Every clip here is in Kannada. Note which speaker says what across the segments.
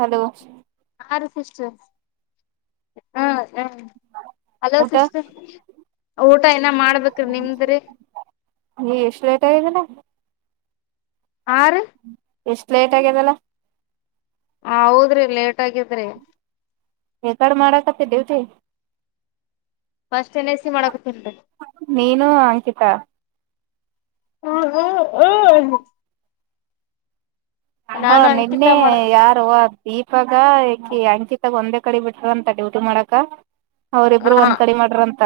Speaker 1: ಹಲೋ
Speaker 2: ಯಾರ ಸಿಸ್ಟೆರ್ ಹ್ಮ ಹ್ಮ ಹಲೋ
Speaker 1: ಊಟ
Speaker 2: ಸಿಸ್ಟೆರ್ ಊಟ ಏನ ಮಾಡ್ಬೇಕ್ರೀ ನಿಮ್ದ್ರೀ
Speaker 1: ನೀ ಎಷ್ಟು ಲೇಟ್ ಆಗಿದೀನ
Speaker 2: ಹಾ ರೀ
Speaker 1: ಎಷ್ಟ್ ಲೇಟ್ ಆಗ್ಯಿದೆಲ್ಲ
Speaker 2: ಹ ಹೌದ್ರಿ ಲೇಟ್ ಆಗಿದ್ರಿ
Speaker 1: ಎ ಕಡೆ ಮಾಡಕತ್ತೆ ದೇವತೆ
Speaker 2: ಫಸ್ಟ್ ಏನ್. ಐ. ಸಿ ಮಾಡಕತಿನ್ರಿ
Speaker 1: ನೀನು ಅಂಕಿತಾ
Speaker 2: ಹ್ ಹ್ ಹೂ
Speaker 1: ಹ
Speaker 2: ನಾನು ಅಂಕಿತ
Speaker 1: ನೆನ್ನೆ
Speaker 2: ಮಾಡ
Speaker 1: ಯಾರು ದೀಪಾಗ ಇಕಿ ಅಂಕಿತಾಗ ಒಂದೇ ಕಡೆ ಬಿಟ್ರಂತೆ ಡ್ಯೂಟಿ ಮಾಡಕ ಅವರು ಇಬ್ರು
Speaker 2: ಹ
Speaker 1: ಒಂದ್ ಕಡೆ ಮಾಡ್ರಂತ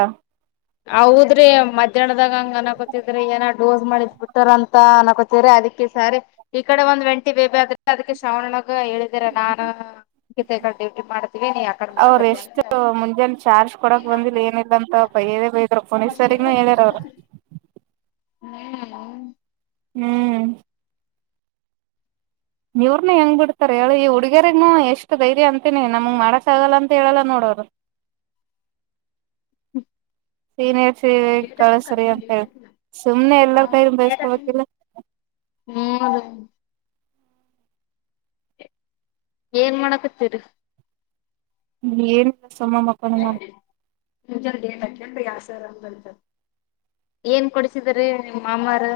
Speaker 2: ಹೌದ್ರಿ ಮಧ್ಯಾಹ್ನದಾಗ ಹಂಗ ಅನಕೋತಿದ್ರಿ ಏನೊ ಡೋಸ್ ಮಾಡಿದ್ ಬಿಟ್ಟಾರ ಅಂತ ಅಕೊ ಸರಿ ಅದಕ್ಕೆ ಸರಿ ಈ ಕಡೆ ಒಂದ್ ವಂಟಿ ಬೇಕಗುತ್ತ ಅದಕ್ಕ ಶ್ರವಣಗ ಹೇಳಿದೀರ ನಾನು ಗಡೆ ಡ್ಯೂಟಿ ಮಾಡತೀವಿ ನೀ ಯಾ ಕಡೆ ಮಾಡಕತ್
Speaker 1: ಇಷ್ಟು ಮುಂಜಾನೆ ಚಾರ್ಜ್ ಕೊಡಕ್ ಬಂದಿಲ್ಲ ಏನಿಲ್ಲ ಅಂತ ಬೈಯದೆ ಬೈಯದರು ಪೊಲೀಸರಿನು ಹೇಳ್ಯಾರ ಅವ್ರು
Speaker 2: ಹ್ಮ್ ಹ್ಮ್
Speaker 1: ಹ್ಮ್ ಇವರ್ನ ಹೆಂಗ್ ಬಿಡ್ತಾರೆ ಹೇಳು ಈ ಹುಡುಗಿರಿಗ್ ಎಷ್ಟು ಧೈರ್ಯ ಅಂತೀನಿ ನಮ್ಗೆ ಮಾಡಕ್ಕಾಗಲ್ಲ ಅಂತ ಹೇಳಲ್ಲ ನೋಡು ಅವರು.
Speaker 2: ಹ್ಮ್
Speaker 1: ಸೀನಿಯರ್ಸ ಕಳ್ಸ್ರೀ ಅಂತ ಹೇಳಿ ಸುಮ್ಮನೆ ಎಲ್ಲಾರ್ ಕೈ ಬೇಸ್ಕೋಬೇಕಿಲ್ಲ.
Speaker 2: ಹ್ಮ್ ಏನ್ ಮಾಡಕತ್ತೀರಿ.
Speaker 1: ಏನು ಇಲ್ಲ ಸುಮ್ಮ ಮಕ್ಕೊಂಡೆ ನಾನ್
Speaker 2: ನಿಜ ತಕಂಡ್ರೀ ಅದು ಸರ್ ಅಂಗೆ ಬರೀತ್ತಾರು. ಏನ್ ಕೊಡಿಸಿದ್ರ್ ರೀ ನಿಮ್ಮ್ ಮಾಮಾರು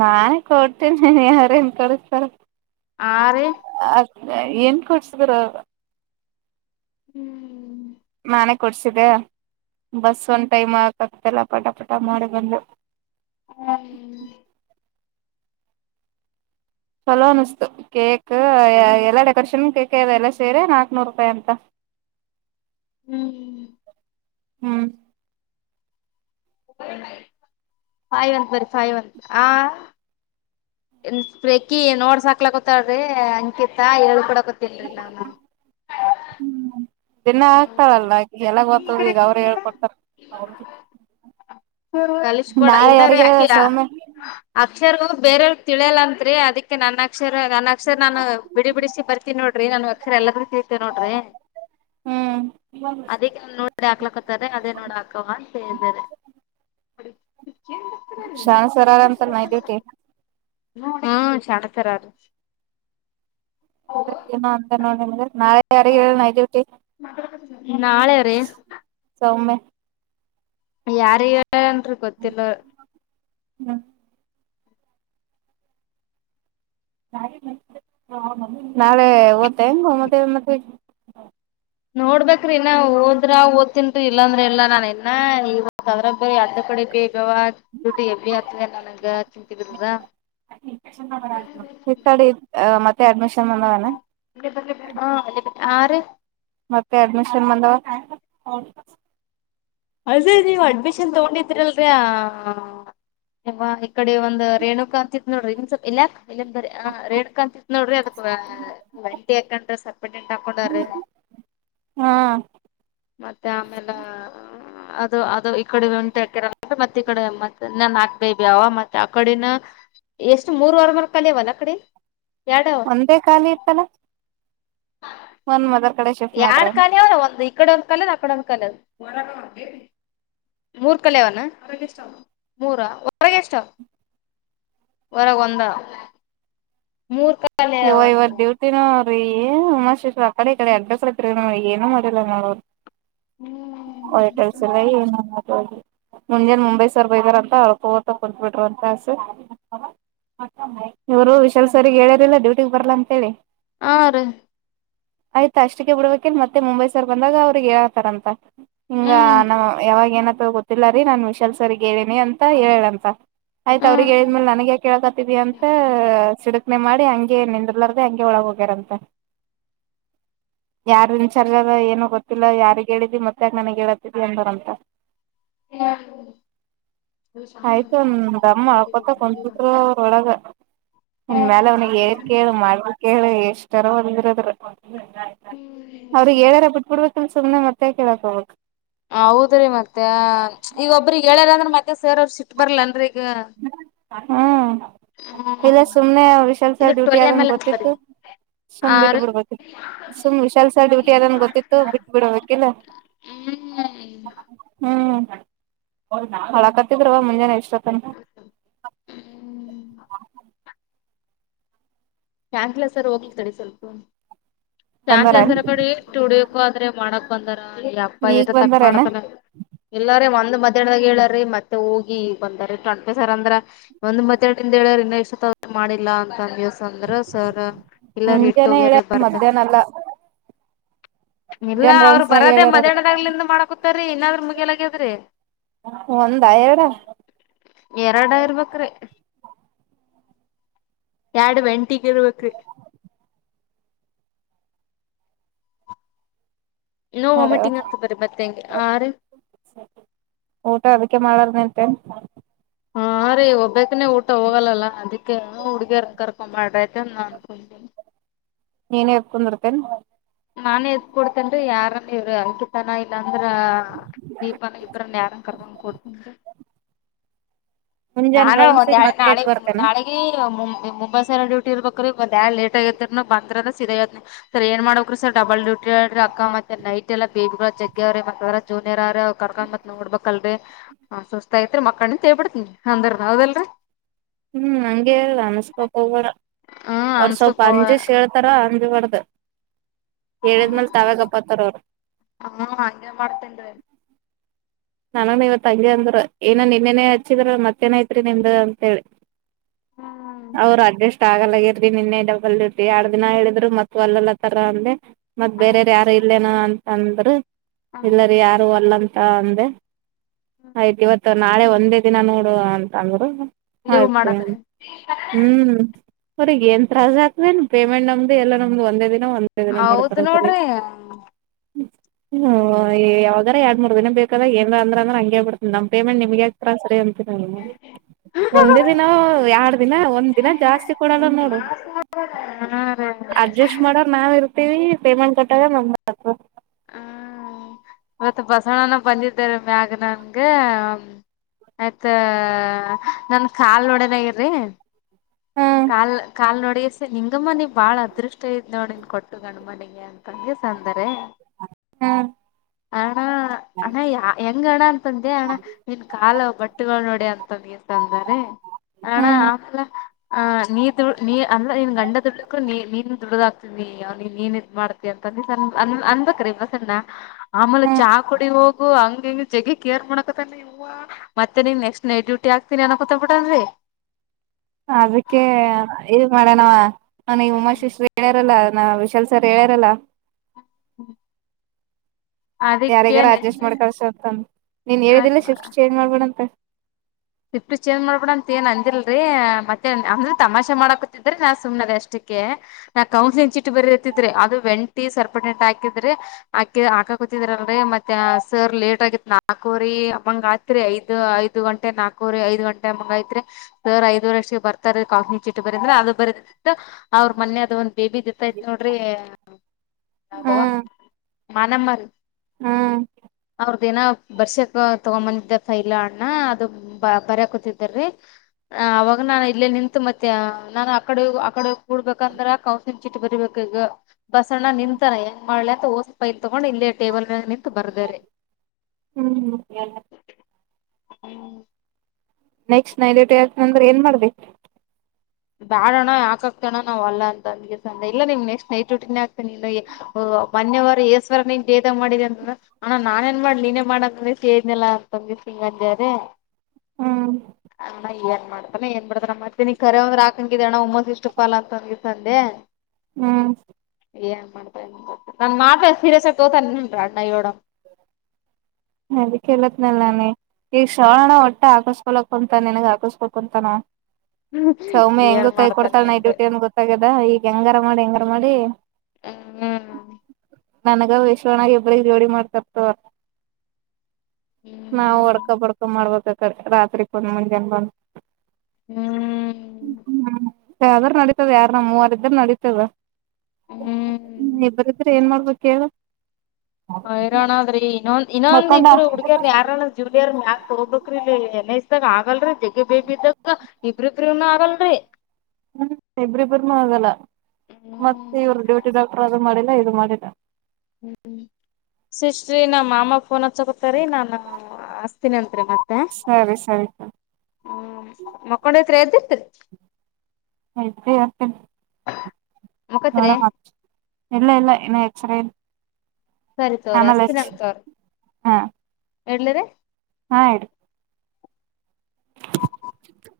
Speaker 1: ನಾ ಕೊಡ್ತೀನಿ ಅವ್ರೇನ್ ಕೊಡೂಸ್ತಾರ.
Speaker 2: ಹಾ ರೀ
Speaker 1: ಅ ಏನ್ ಕೊಡ್ಸಿದ್ರ ಅವರ್
Speaker 2: ಹ್ಮ್
Speaker 1: ನಾನೇ ಕೊಡ್ಸಿದ್ದೆ ಬಸ್ ಒಂದ್ ಟೈಮ್ ಆಕ್ ಆಗ್ತಲ್ಲ ಪಟ ಪಟ ಮಾಡಿ ಬಂದೆ.
Speaker 2: ಹ್ಮ್
Speaker 1: ಚಲೋ ಅನಿಸ್ತು ಕೇಕ್ ಎಲ್ಲಾ ಡೆಕೋರೇಷನ್ ಕೇಕ್ ಅದು ಎಲ್ಲಾ ಸೇರಿ ನಾಕ್ನೂರು ರೂಪಾಯಿ ಅಂತ.
Speaker 2: ಹ್ಮ್
Speaker 1: ಹ್ಮ್
Speaker 2: ಸಾಯಿವಂತ್ ಬರಿ ಸಾಯಿವ ಹಾ ಇಕ್ಕಿ ನೋಡ್ ಸಾಕ್ಲ ಗತಾಳ್ರಿ ಅಂಕಿತಾ ಹೇಳ ಕೂಡಗತ್ತನ್ರಿ ನಾನು.
Speaker 1: ಹ್ಮ್ ದಿನ ಓದ್ದತ್ತಾಲ್ಲ ಅಕ್ಕಿ ಎಲ್ಲಾ ಓದ್ದತ್ತಾಳಿ ಈಗ ಅವ್ರ ಹೇಳ್ಕೊಡ್ತಾರ ಅಲ್ಲ.
Speaker 2: ಕಲಿಸ್ಕೊಡ ಇಲ್ಲರೆ
Speaker 1: ಯಾರಿಗೆ
Speaker 2: ಹಾಕಿಲ್ಲ.
Speaker 1: ಸೌಮ್ಯ
Speaker 2: ಅಕ್ಷರಗಳ್ ಬೇರೆಯವರಿಗೆ ತಿಳಿಯಲಂತ್ರಿ ಅದಿಕ್ಕೆ ನನ್ನ್ ಅಕ್ಷರ ನನ್ ಅಕ್ಷರ ನಾನು ಬಿಡಿ ಬಿಡಿಸಿ ಬರ್ತೀನ್ ನೋಡ್ರಿ ನನ್ ಅಕ್ಷರ ಎಲ್ಲಾದರೂ ಕೇಳತೆ ನೋಡ್ರಿ
Speaker 1: ಹ್ಮ್
Speaker 2: ಅದಕ್ಕೆ ನೋಡ್ರಿ ಹಾಕ್ಲಕ್ಕತ್ತಾರೆ ಅದೇ ನೋಡಿ ಹಾಕವ ಅಂತ ಹೇಳ್ದೆ ರೀ.
Speaker 1: ಶಾವಣ್ ಸರ್ ಆದಾರಂತಲ್ಲ ನೈಟ್ ಡ್ಯೂಟಿ.
Speaker 2: ಹ್ಮ್ [unintelligible]
Speaker 1: ಏನ ಅಂತ ನೋಡಿರ ನಾಳೆ ಯಾರಿಗೆ ಹೇಳ್ ನೈಟ್ ಡ್ಯೂಟಿ.
Speaker 2: ನಾಳೆ ರೀ
Speaker 1: ಸೌಮ್ಯ
Speaker 2: ಯಾರಿಗ್ ಹೇಳೆನ್ ರೀ ಗೊತ್ತಿಲ್ಲ.
Speaker 1: ಹ್ಮ ನಾಳೆ ಹೋತ್ತಿಯೆನ್ ಮತ್ತೆ ಮತ್ತೆ
Speaker 2: ನೋಡ್ಬೇಕ್ರಿ ಇನ್ನ ಹೋದ್ರೆ ಹೋದ್ತನ್ರಿ ಇಲ್ಲಾಂದ್ರೆ ಇಲ್ಲ ನಾನ್ ಇನ್ನ ಇವ ಅದ್ರೆ ಬರಿ ಅದ್ದ ಕಡೆಬೇಕು. ಎ ಆತ ನುಂಗ ಚಿಂತಿಕಿದದ [unintelligible]
Speaker 1: ತಾಡಿ ಮತ್ತೆ ಅಡ್ಮಿಷನ್ ಬಂದವೇನಾ.
Speaker 2: ಹಾ ಹರೀ.
Speaker 1: ಮತ್ತೆ ಅಡ್ಮಿಷನ್ ಬಂದವ.
Speaker 2: ಅದೇ ನೀವ್ ಅಡ್ಮಿಷನ್ ತಗೊಂಡಿದ್ರಲ್ರರಿ. ಯವ್ವ ಈಕಡೆ ಒಂದು ರೇಣುಕಾಂತ್ ಇತ್ ನೋಡ್ರಿ [unintelligible] ರೇಣುಕಾಂತ ಇತ್ ನೋಡ್ರಿ. ಒಂಟಿ ಅಕಂದ್ರೆ ಸಪ್ಪೇಟ್ಟಟಟ್ ಹಾಕೊಂಡ್ರೀ.
Speaker 1: ಹಾ
Speaker 2: ಮತ್ತೆ ಆಮೇಲೆ. ಅದು ಅದು ಈ ಕಡೆ ಒಂಟೆ ಹಾಕಿರ ಮತ್ತೆ ಕಡೆ ಮತ್ತೆ ನಾನಾ ಹಕ್ ಬೇಬಿ ಅವ ಮತ್ತೆ ಆಕಡಿನ ಎಷ್ಟು ಮೂರ್ರುವಾರವರೆ [unintelligible] ಆಕಡೆ
Speaker 1: ಒಂದೇ ಖಾಲಿ ಇರ್ತಲ್ಲ. ಕಡೆ ಶಿಫ್ಟ್ ಮಾಡ್ರಿ
Speaker 2: ಎಡ್ ಖಾಲಿ ಅವ ಒಂದು ಇಕಡೆ ಒಂದ ಕಾಲದ ಅಕಡ ಒಂದ್ ಖಾಲಿ ಅದ. [unintelligible] ಮೂರ್ ಖಾಲಿ ಅವನೇನಾ ಮೂರ ಹೊರಗಗೆಷ್ಟು. ಹೊರಗೆ ಒಂದು. ಮೂರು
Speaker 1: ಯವ್ವ ಯವ್ವ. ತಿನೋರ ಏ ಉಮಾಶೇಶ್ರು ಅ ಕಡೆ ಈ ಕಡೆ ಅಡ್ರೆಸ್ ಎ ತಿರಗಾಡಿ ಏನು ಮಾಡಿಲ್ಲ ನೋಡು. [unintelligible] [unintelligible] ಇವರು ವಿಶಾಲ್ ಸಾರಗ್ ಹೇಳಿರಿಲ್ಲ ಡ್ಯೂಟಿಗ್ ಬರ್ಲಾ ಅಂತೇಳಿ.
Speaker 2: ಹಾ ರೀ.
Speaker 1: ಆಯ್ತು ಅಷ್ಟಿಗೆ ಬಿಡ್ಬೇಕಿಲ್ಲ ಮತ್ತೆ ಮುಂಬೈ ಸರ್ ಬಂದಾಗ ಅವ್ರಿಗೆ ಹೇಳತಾರ ಅಂತ. ಹಿಂಗ
Speaker 2: ಹ್ಮ್
Speaker 1: ನಮ್ಮ ಯಾವಾಗ ಏನತ್ರ ಗೊತ್ತಿಲ್ಲಾರಿ ನಾನನ್ ವಿಶಾಲ್ಸರ್ಗ್ ಹೇಳೇನಿ ಅಂತ ಹೇಳಂತ. ಆಯ್ತತ್ ಅವ್ರಿಗೆ
Speaker 2: ಹ್ಮ್
Speaker 1: ಹೇಳಿದ್ಮೇಲೆ ನನ್ಗ ಯಾ ಕೇಳಕತಿದ ಅಂತ ಸಿಡಕನೆೆ ಮಾಡಿ ಹಂಗ. ನಿಂದಲಾರದೆ ಹಂಗೆ ಒಳಗ ಹೋಗ್ಯಾರಂತ.
Speaker 2: [inaudible]
Speaker 1: ಯಾರ್ ಇನ್ಚಾರ್ಜ್ ಅರ ಏನು ಗೊತ್ತಿಲ್ಲ ಯಾರಿಗಿ ಹೇಳಿದಿ ಮತ್ತ ಯಾಕ ನನಗ್ ಹೇಳತ್ತಿದಿ ಅಂದರಂತ.
Speaker 2: ಯಾರ್.
Speaker 1: ಆಯ್ತು ಒಂದ ದಮ್ಮ್ ಆಕೊತ ಕುಂತುಬಿಟ್ರು ಅವ್ರು ಒಳ್ಳಗ. ನಾನ್ ಮೇಲೆ ಅವನಿಗೆ ಕೇರ್. ಮಾಡ್ಲಿ ಕೇಳ ಎಷ್ಟರ ಒಂದಿರದ
Speaker 2: ಹ್ಮ್
Speaker 1: ಅವ್ರಿಗೆ ಹೇಳಾರ ಬಿಟ್ಬಿಡ್ಬೇಕ. ಸುಮ್ನೆ ಮತ್ತ ಯಾಕ್ ಕೇಳಕ್ ಹೋಗಬೇಕು.
Speaker 2: ಹೌದ್ರೀ ಮತ್ತೆ ಈಗ ಒಬ್ರಿಗ್ ಹೇಳ್ಯಾರಂದ್ರ ಮತ್ತೆ ಸೇರ ಅವರು ಸಿಟ್ ಬರ್ಲನೆನ್ರಿ ಈಗ.
Speaker 1: ಹ್ಮ್ ಇಲ್ಲ
Speaker 2: ಹ್ಮ್
Speaker 1: ಸುಮನೆ ವಿಶಾಲ್ ಸರ್
Speaker 2: ಇದು
Speaker 1: ಡ್ಯೂಟಿ
Speaker 2: ಟ್ವೆಲ್ ಎಮ್
Speaker 1: ಆದಂತ
Speaker 2: ಎಲ್ ಅಂತ ಬರಿ
Speaker 1: ಗೊತ್ತಿತ್ತು. ಸುಮ್ ಬಿಟ್ಟು
Speaker 2: ಆರು
Speaker 1: ಬಿಡ್ಬೇಕ ಇತು ಸುಮ್ ವಿಶಾಲ್ ಸರ್ ಡ್ಯಟಿ ಆದಂತ ಗೊತ್ತಿತ್ತು ಬಿಟ್ಟ ಬಿಡ್ಬೇಕಿಲ್ಲ.
Speaker 2: [inaudible]
Speaker 1: ಹ್ಮ್ ಅಳಕತಿದ್ರುಅವ್ವಾ ಮುಂಜಾನೆ ಇಷ್ಟೋತ್ತನ
Speaker 2: [inaudible] ಶಾಂತ್ಲ ಸರ್ ಹೋಗ್ಲಿ ಕಡೆ ಸ್ವಲ್ಪ ಶ್ಯಾಂತ್ಲ
Speaker 1: ಬಂದಾರೇನ್
Speaker 2: ಸರ ಕಡೆ. ಸ್ಟುಡಿಯೋಕ್ಕೂ ಆದ್ರೆ ಮಾಡಕ್ ಬಂದಾರ ಯಪ್ಪಾ
Speaker 1: ಈಗ್
Speaker 2: ಯಾದಕ್ ತಪ್ಪು
Speaker 1: ಬಂದಾರೇನ
Speaker 2: ಮಾಡನಾ. ಎಲ್ಲಾರ ಒಂದ್ ಮಧ್ಯಾಹ್ದಾಗ ಹೇಳ್ರೀ ಮತ್ತೆ ಹೋಗಿ ಬಂದಾರಿ ಟಂಪಸರ್ ಅಂದ್ರ. ಬಂದು ಮದ್ಯಾಹಾದ್ನ ಹೇಳ ಇನ್ನ ಎಷ್ಟ ಮಾಡಿಲ್ಲ ಅಂತ. ಅಂದ್ರ ಸರ್ ಇಲ್ಲಾರಿ
Speaker 1: ಮುಂಜಾನೆ
Speaker 2: ಇಟ್ಟೋಗ್ಯಾರ
Speaker 1: ಹೇಳ್ಯಾರ
Speaker 2: ಬರ್ತರೆ.
Speaker 1: ಮಧ್ಯಾಹ್ನ ಅಲ್ಲ
Speaker 2: ಇಲ್ಲ
Speaker 1: ಮುಂಜಾನ್
Speaker 2: ಅವ್ರು
Speaker 1: ರೌಂಡ್ಸ್ನಾಗ
Speaker 2: ಬರೋದೇ
Speaker 1: ಹೇಳ್ಯಾರ ಅವ್ರಿಗೆ.
Speaker 2: ಮಧ್ಯಾಹ್ದಾಗ್ಲಿಂದ್ ಮಾಡಕ. ಇನ್ನಾದ್ರ್ ಮುಗಿಯಲಾಗ್ಯದ್ರಿ.
Speaker 1: ಒಂದ ಎರಡ.
Speaker 2: ಎರಡ ಇರ್ಬೇಕ್ರೀ. ಎರಡು. [unintelligible] ಇರಬೇಕ್ರಿ. ನೋ
Speaker 1: ನಡ್ಯವ
Speaker 2: ವಾಮಿಟಿಂಗ್ ಅಂತ ಬತ್ತ ಇಂಗೆ ಹಾರೀ.
Speaker 1: ಊಟ ಅದಕ್ಕೆ ಮಾಡಾರದನೀಂತನ.
Speaker 2: ಹಾ ರೀ ಒಬ್ಬಕನೇ ಊಟ ಹೋಗಲ್ಲಲ್ಲ ಅದಿಕ್ಕೇ. [unintelligible]
Speaker 1: ನೀನೇ ಹೋಗಿಕುಂದುರರ್ತೆನು.
Speaker 2: ನಾನೇ ಎದ್ದು ಕೊಡ್ತನ್ರೀ ಯಾರನ್ ಇರ ಅಂಕಿತನ ಇಲ್ಲಾಂದ್ರ. ದೀಪಾನ ಇಬ್ಬರನ್ನ ಕರ್ಕೊಂಡ್ ಕೊಡ್ತ.
Speaker 1: ಮುಂಜಾನ್
Speaker 2: ನಾನು ಒಂದೆ
Speaker 1: ರೌಂಡ್ಸಿಗ್
Speaker 2: [unintelligible]
Speaker 1: ಮತ್ತೆ ಎದ್
Speaker 2: ನಾಳಿಗಿ
Speaker 1: ಬರ್ತೇನ
Speaker 2: ನಾಳಿಗಿ ಈ ಮು ಮುಂಬೈಸನ ಡ್ಯೂಟಿ ಇರ್ಬೇಕ್ರೀ ಒಂದು ಯು ಲೇಟ್ ಆಗೈತರಿ ಬಂದ್ರಂದ ಸೀಯದ. ಸರ್ ಏನ್ ಮಾಡ್ಬೇಕ್ರಿ ಸರ್ ಡಬಲ್ ಡೂಟಿ ಹೇಳ್ಯರಿ ಅಕ್ಕ ಮತ್ತೆ ನೈಟ್ ಎಲ್ಲ ಬೇಬಿಗಳು ಜಗೆಆರಿ ಮತ್ತ ಅದರಾಗ ಜೂನಿಯರ್. ಕರ್ಕೊಂಡ್ ಮತ್ ನೋಡ್ಬೇಕಲ್ರಿ ಸುಸ್ತ ಐತ್ರಿ ಮಕ್ಕಂತ ಹೇಳ್ ಬಿಡ್ತನಿ ಅಂದ್ರ ಹೌದ್ರಲ್ರಿ.
Speaker 1: ಹ್ಮ್ ನಂಗೆ ಅನ್ನಿಸ್ಕೊಳೋಕ್ಕೆ ಹೋಗಬೇಡ
Speaker 2: ಹ್ಮ್
Speaker 1: ಅವರ ಸ್ವಲ್ಪ
Speaker 2: ಅನ್ಸಕ್
Speaker 1: ಅಂಜಿಸಿ ಹೇಳ್ತಾರೆ. ಅಂಜಬಾರ್ದು ಹೇಳಿದ್ಮೇಲೆ ತಾವಗಪ್ಪಾತ್ತಾರ ಅವ್ರು.
Speaker 2: ಹಾ ಹಂಗೆ ಮಾಡ್ತೇನ್ರೀ.
Speaker 1: ನನ್ನನು ಇವತ್ತು ಅಂಗೆ ಅಂದ್ರರು ಏನ ನಿನ್ನೆನೆ ಹಚ್ಚಿದ್ರ ಮತ್ತೇನ ಐತ್ರಿ ನಿಮ್ದು ಅಂತೇಳಿ.
Speaker 2: ಹ್ಮ್
Speaker 1: ಅವರು ಅಡ್ಜಸ್ಟ್. ಆಗಲಗ ಇರ್ರಿ ನಿನ್ನೆ ಡಬಲ್ ಡ್ಯೂಟಿ ಎರಡ್ ದಿನ ಹೇಳಿದ್ರು ಮತ್ತ ಅವಲ್ಲಲ್ಲ ಅಂತಾರೆ ಅಂದೇ. ಮತ್ ಬೇರಾರ ಯಾರು ಇಲ್ಲೇನ ಅಂತ ಅಂದ್ರ
Speaker 2: ಹ್ಮ
Speaker 1: ಇಲ್ಲರಿ ಯಾರು ವಲ್ ಅಂತ ಅಂದೆ. ಆಯ್ತು ಇವತ್ತು ನಾಳೆ ಒಂದೇ ದಿನ ನೋಡು ಅಂತ ಅಂದರು
Speaker 2: ಲೀವ್
Speaker 1: ಆಯ್ತು.
Speaker 2: ಮಾಡದ್ರಿ
Speaker 1: ಹ್ಮ್ ಅವ್ರಿಗೆಏನ್ ತ್ರಾಸಸ್ ಆಗ್ತವೇ ಪೇಮೆಂಟ್ ನಮ್ದು ಎಲ್ಲ ನಮ್ದು ಒಂದೇ ದಿನ ಒಂದ. ಒಂದೇ ದಿನ
Speaker 2: ಹೌದ್
Speaker 1: ಮಾಡ್ತಾರೆ ಬರೀ.
Speaker 2: ನೋಡ್ರಿ
Speaker 1: ಹ್ಮ ಯಾವ್ದದಾರ ಎರಡ್ ಮೂರ್ ದಿನ ಬೇಕಾದ ಏನ್ ಅಂದ್ರ ಅಂದ್ರ ಹಂಗೆ ಬಿಡ್ತ. ನಮ್ಮ ಪೇಮೆಂಟ್ ನಿಮ್ಗೆ ತ್ರಾಸ್ರೀ ಅಂತೀನೀ. ಒಂದೇ ದಿನ ಎರಡ್ ದಿನ ಒಂದ್ ದಿನ ಜಾಸ್ತಿ ಕೊಡಲ್ಲ ನೋಡು.
Speaker 2: ಹುನ್ರಿ.
Speaker 1: ಅಡ್ಜಸ್ಟ್ ಮಾಡ ನಾವು ಇರ್ತೀವಿ ಪೇಮೆಂಟ್ ಕಟ್ಟಾಕೊಂದು ನಮ್ದು.
Speaker 2: ಹ್ಮ್ ಇವತ್ತ ಬಸವಣ್ಣನು ಬಂದಿದ್ದಾರ ಮ್ಯಾಗ ನನ್ಗೆ. ಆಯ್ತಾ ನನ್ ಕಾಲ್ ನೋಡೋದು ಆಗರಿ.
Speaker 1: ಹ್ಮ್
Speaker 2: ಕಾಲ್ ಕಾಲ್ ನೋಡಿ. ನಿಂಗಮ್ಮ ನಿನ್ ಬಾಳ ಅದೃಷ್ಟ ಅಯ್ತೆ [unintelligible]
Speaker 1: ಹ್ಮ್.
Speaker 2: ಅಣ್ಣ ಅಣ್ಣ ಹೆಂಗಣ್ಣ. ಅಂದೇ ಅಣ್ಣ ನಿನ್ನ ಕಾಲು ಬೆಟ್ಟುಗಳು ನೋಡೇ ಅಂತ ಅಂತಾನೆ. ಅಣ್ಣ
Speaker 1: ಹ್ಮ್
Speaker 2: ಆ ನಿನ್ ದುಡಿದ್ರು ಅಂದ್ರ ನೀನ್ ಗಂಡ ದುಡ್ಲಿಕ ನೀ ನೀನ್ ದುಡ್ಡಿದು ಆಗ್ತೀಯಾ. ನೀನು ಇದು ಮಾಡ್ತೀನಿ ಅಂತ ಅಂದ್ರು. ಕರಿ ಬಸಣ್ಣ ಆಮೇಲೆ
Speaker 1: ಹ್ಮ್
Speaker 2: ಚಾ ಕುಡಿ ಹೋಗು ಹಂಗ ಹಂಗ ಜಗಿ ಕೇರ್ ಮಾಡಕಾತನ. ಮತ್ತೆ ನೀನ್ ನೆಕ್ಸ್ಟ್ ನೈಟ್ ಡ್ಯೂಟಿ ಆಕ್ತೀನೀ ಅನ್ನ ಕುತಂನ್ರೀ.
Speaker 1: ಅದಕ್ಕೆ ಇ ಮಾಡಣವ ನ ಈ ಉಮಾಶಿ ಶ್ರೀ ಹೇಳ್ಯಾರಲ್ಲ ನಾ ವಿಶಲ್ ಸರ್. ಸರ್ ಹೇಳ್ಯಾರಲ್ಲಾ.
Speaker 2: ಹು
Speaker 1: ಯಾರಿಗಾರ ಅಡ್ಜಸ್ಟ್ ಮಾಡಿ ಕಳಸ ಅಂತಾನ ನೀನ ಹೇಳಿದ್ದಿಲ್ಲ
Speaker 2: ಆತ್ಮ
Speaker 1: ಶಿಫ್ಟ್ ಚೇಂಜ್ ಮಾಡ್ಬೇಡಂತ.
Speaker 2: ಶಿಫ್ಟ್ ಚೇಂಜ್ ಮಾಡಬೆಡಾ ಅಂತ ಏನ ಅಂದಿಲಡ್ರಿ ಮತ್ತೆ ಅಂದ್ರ ತಮಾಷೆ ಮಾಡಾಕತಿದ್ರ ರಿ ನಾ ಸುಮ್ಮ ಆದೆ ಅಷ್ಟಕ್ಕೇ. ನಾ ಕೌನ್ಸಿಲಿಂಗ್ ಚಿಟ್ ಬರಕತ್ತಿದ್ರ ಅದು ವೆಂಟಿ ಸರ್ಪೆಂಟು ಹಾಕಿದ್ರೆ ಆಕಿ ಹಾಕ. ಕೂತಿದ್ರಲರಿ ಮತ್ತೆ ಸರ್ ಲೇಟ್ ಆಗಿತ್ತು ನಾಲ್ಕವರಿ ಅವಂಗ ಆತ್ರಿ ಐದ ಐದು ಗಂಟೆ ನಾಲ್ಕು. ಕೋರಿ ಐದು ಗಂಟೆ ಹಂಗಐತ್ರಿ. ಸರ್ ಐದ್ ವರ್ಷಕ್ಕೆ ಬರ್ತಾರ ಕಾಪಿ ಚಿಟ್ ಬರದ್ರ ಅಂದ್ರೆ ಅದು ಬರದಿಟ್ಟ ಅವ್ರ ಮೊನ್ನೆದೊಂದ. ಬೇಬಿ ಡೆತ್ತೈತಿ ನೋಡ್ರಿ ಆಬವ್ವಾ
Speaker 1: ಹ್ಮ್
Speaker 2: ಮಾನಮ್ಮರಿ.
Speaker 1: ಹ್ಮ್
Speaker 2: ಅವ್ರದೇನ ಬರ್ಸಕ್ ತಗೊಬಂದಿದ್ದ ಫೈಲ ಅಣ್ಣಾ ಅದು. ಬ ಬರ್ಯಾಕೂತಿದ್ದರೀ ಅವಾಗ ನಾನ ಇಲ್ಲೇ ನಿಂತು ಮತ್ತೆ ನಾನು ಆಕಡೆ ಆಡೆ. ಕುಡ್ಬೇಕಂದ್ರ ಕೌನ್ಸಿನ್ ಚೀಟ್ ಬರಿಬೇಕ ಈಗ ಬಸಣ್ಣ ನಿಂತಾನ ಹೆಂಗ ಮಾಡ್ಲ ಅಂತ ಒಸು ಫೈಲ್. ತಗೊಂಡು ಇಲ್ಲೇ ಟೇಬಲ್ ಮ್ಯಾಗನಿಂತು ಬರ್ದಾರಿ
Speaker 1: ಹ್ಮ್
Speaker 2: ಹು
Speaker 1: ನೆಕ್ಸ್ಟ್ ನೈಟ್ ಡ್ಯೂಟಿಹಾಕತೇನಂದ್ರ ಏನ ಮಾಡಬೇಕ.
Speaker 2: ಬ್ಯಾಡ ಅಣ್ಣಾ ಯಾಕ ಹಾಕ್ತಿಣ್ಣಾ ನಾವಲ್ಲಾ ಅಂತ ಅಂದಗೆಸ ಇಲ್ಲ ನಿಮ್ಮ ನೆಕ್ಸ್ಟ್ ನೈಟ್ ದೂಟಿನ ಆಗ್ತನಿ ಇಲ್ಲಾ. ಓ ಮನ್ಯವಾರ ಯಸ್ವರಾ ನಿನ್ ಡೆಟಾ ಮಾಡಿದಿ ಅಂದ್ರ. ಅಣ್ಣಾ ನಾನಏನ ಮಾಡ್ಲಿ ನೀನೇ ಮಾಡಂತೇಳಿ ಕೇಳಿದ್ನಲ್ಲ ಮುಂದಿನ ತಿಂಗಳ ಅಂಜದೆ
Speaker 1: ಹ್ಮ್
Speaker 2: ಅಂದಾಗ ಏನ್ ಮಾಡ್ತಾನ ಏನ್ ಬಿಡ್ತಾನ ಮತ್ತಿನ ಕರವಂದ್ರ ನಿಮ್ಮಗಿದಣ್ಣಾ ಉಮ್ಮಸ್ ಇಷ್ಟುಫಾಲ ಅಂತಂದೆ.
Speaker 1: ಹು
Speaker 2: ಏನ್ ಮಾಡತ್ತಾನೇನ ನನ್ನ ಮಾತಏನ ಸಿರಿಸ್ಆಗಿ ತೊತಾನೇನ ಅಣ್ಣಾ ಹೇಳು.
Speaker 1: ಅದಕ್ಕೆ ಇರ್ಬೇಕ ನನಗ ಈಗ ಶ್ರಾವಣ ಒಟ್ಟ ಹಾಕಸ್ಕೊಲಾಕುಂತಾನ ನಿನಗ ಹಾಕೋಸ್ಕಂಕುಂತಾನ ಅವಾ ಸೌಮ್ಯ ಹೆಂಗು
Speaker 2: ಏನ್
Speaker 1: ಕೈ
Speaker 2: ಮಾಡ್ತಾನೆ
Speaker 1: ಕೊಡ್ತಳಾ ನೈಟ್
Speaker 2: ಏನ್ರಿ
Speaker 1: ಡ್ಯೂಟಿ ಅನ್ ಗೊತ್ತ ತ್ತಗದ ಈಗ ಹೆಂಗಾರ ಮಾಡಿ ಹೆಂಗಾರ ಮಾಡಿ.
Speaker 2: ಹ್ಮ್
Speaker 1: ನನಗ ವೈಶುಣ್ಣಾಗ ಇಬ್ರಗು ಜೋಡಿ ಮಾಡತ್ತಾರ ತೊ ಅವರ
Speaker 2: ಹು
Speaker 1: ನಾವ ಹೊಡ್ಕ ಬಡ್ಕೊ ಮಾಡ್ಬೇಕಕ್ಕೆತಿ ರಾತ್ರಿಕ ಒಂದ ಮುಂಜಾನ ಬಂದ.
Speaker 2: ಹ್ಮ್
Speaker 1: ಯಾದರ ನಡಿತದ ಯಾರ ನಮ್ಮ ಮೂವಾರ ಇದ್ರ ನಡೀತದ. ಹು
Speaker 2: ಹ್ಮ್
Speaker 1: ಇಬ್ಬರಿದ್ರ ಏನ್ ಮಾಡ್ಬೇಕ ಹೇಳ.
Speaker 2: ಹೈರಾನಾದ್ರ ಇನ್ನೊಂದ
Speaker 1: ಮಕೊಂಡ
Speaker 2: ಇನ್ನೋದಿಬ್ಬರ ಹುಡುಗ್ಯಾರ ಯಾರರ. ಜೂನಿಯರ್ ಯ್ಯಾಕ ತಗೊಬೇಕ್ರಿ ಇಲ್ಲಿ ಏನಿಸ್ದಾಗ ಆಗಲ್ರೀ ಜಗ್ಗಿ ಬೇಬಿದ್ದಾಗ. ಇಬ್ರು ಇಬ್ಬರುನು ಆಗಲ್ರಿ
Speaker 1: ಹು ಇಬ್ಬರ ಇಬ್ಬರುನು ಆಗಲ್ಲ ಮತ್ತೆ
Speaker 2: ಹ್ಮ್
Speaker 1: ಇವ್ರ ಡ್ಯೂಟಿ ಡಾಕ್ಟರ್ ಅದು ಮಾಡಿಲ್ಲ ಇದು ಮಾಡಿಲ್ಲಾ.
Speaker 2: ಹು ಸಿಸ್ಟ್ರಿ ನಮ್ಮ ಮಾಮ ಫೋನ್ ಹಚ್ಚಕೊತಾರೀ ನಾನು ಹಸ್ತೀನಿ ಅಂತ್ರಿ ಮತ್ತ.
Speaker 1: ಸರಿ ಸರಿ ತೋರಿ
Speaker 2: ಹು ಮಕ್ಕೊಂಡತ್ರ ಎದ್ದಿರ್ತ
Speaker 1: ಎದ್ದೆಯಾಕ್ತಿಲ್ಲ ನೋಡ
Speaker 2: ಮಕತ್ರಿ
Speaker 1: ಮತ್ತ ಇಲ್ಲ ಇಲ್ಲ ಇನ್ನು ಎಚ್ಚರ ಐತಿ.
Speaker 2: ಸರಿ ತೋರಿ ಹಚ್ಚತೇನಂತ ತೋರಿ
Speaker 1: ಹಾ
Speaker 2: ಇಡ್ಲರಿ.
Speaker 1: ಹಾ ಇಡ್ರಿ ಟಕ್ ಚಿಕ್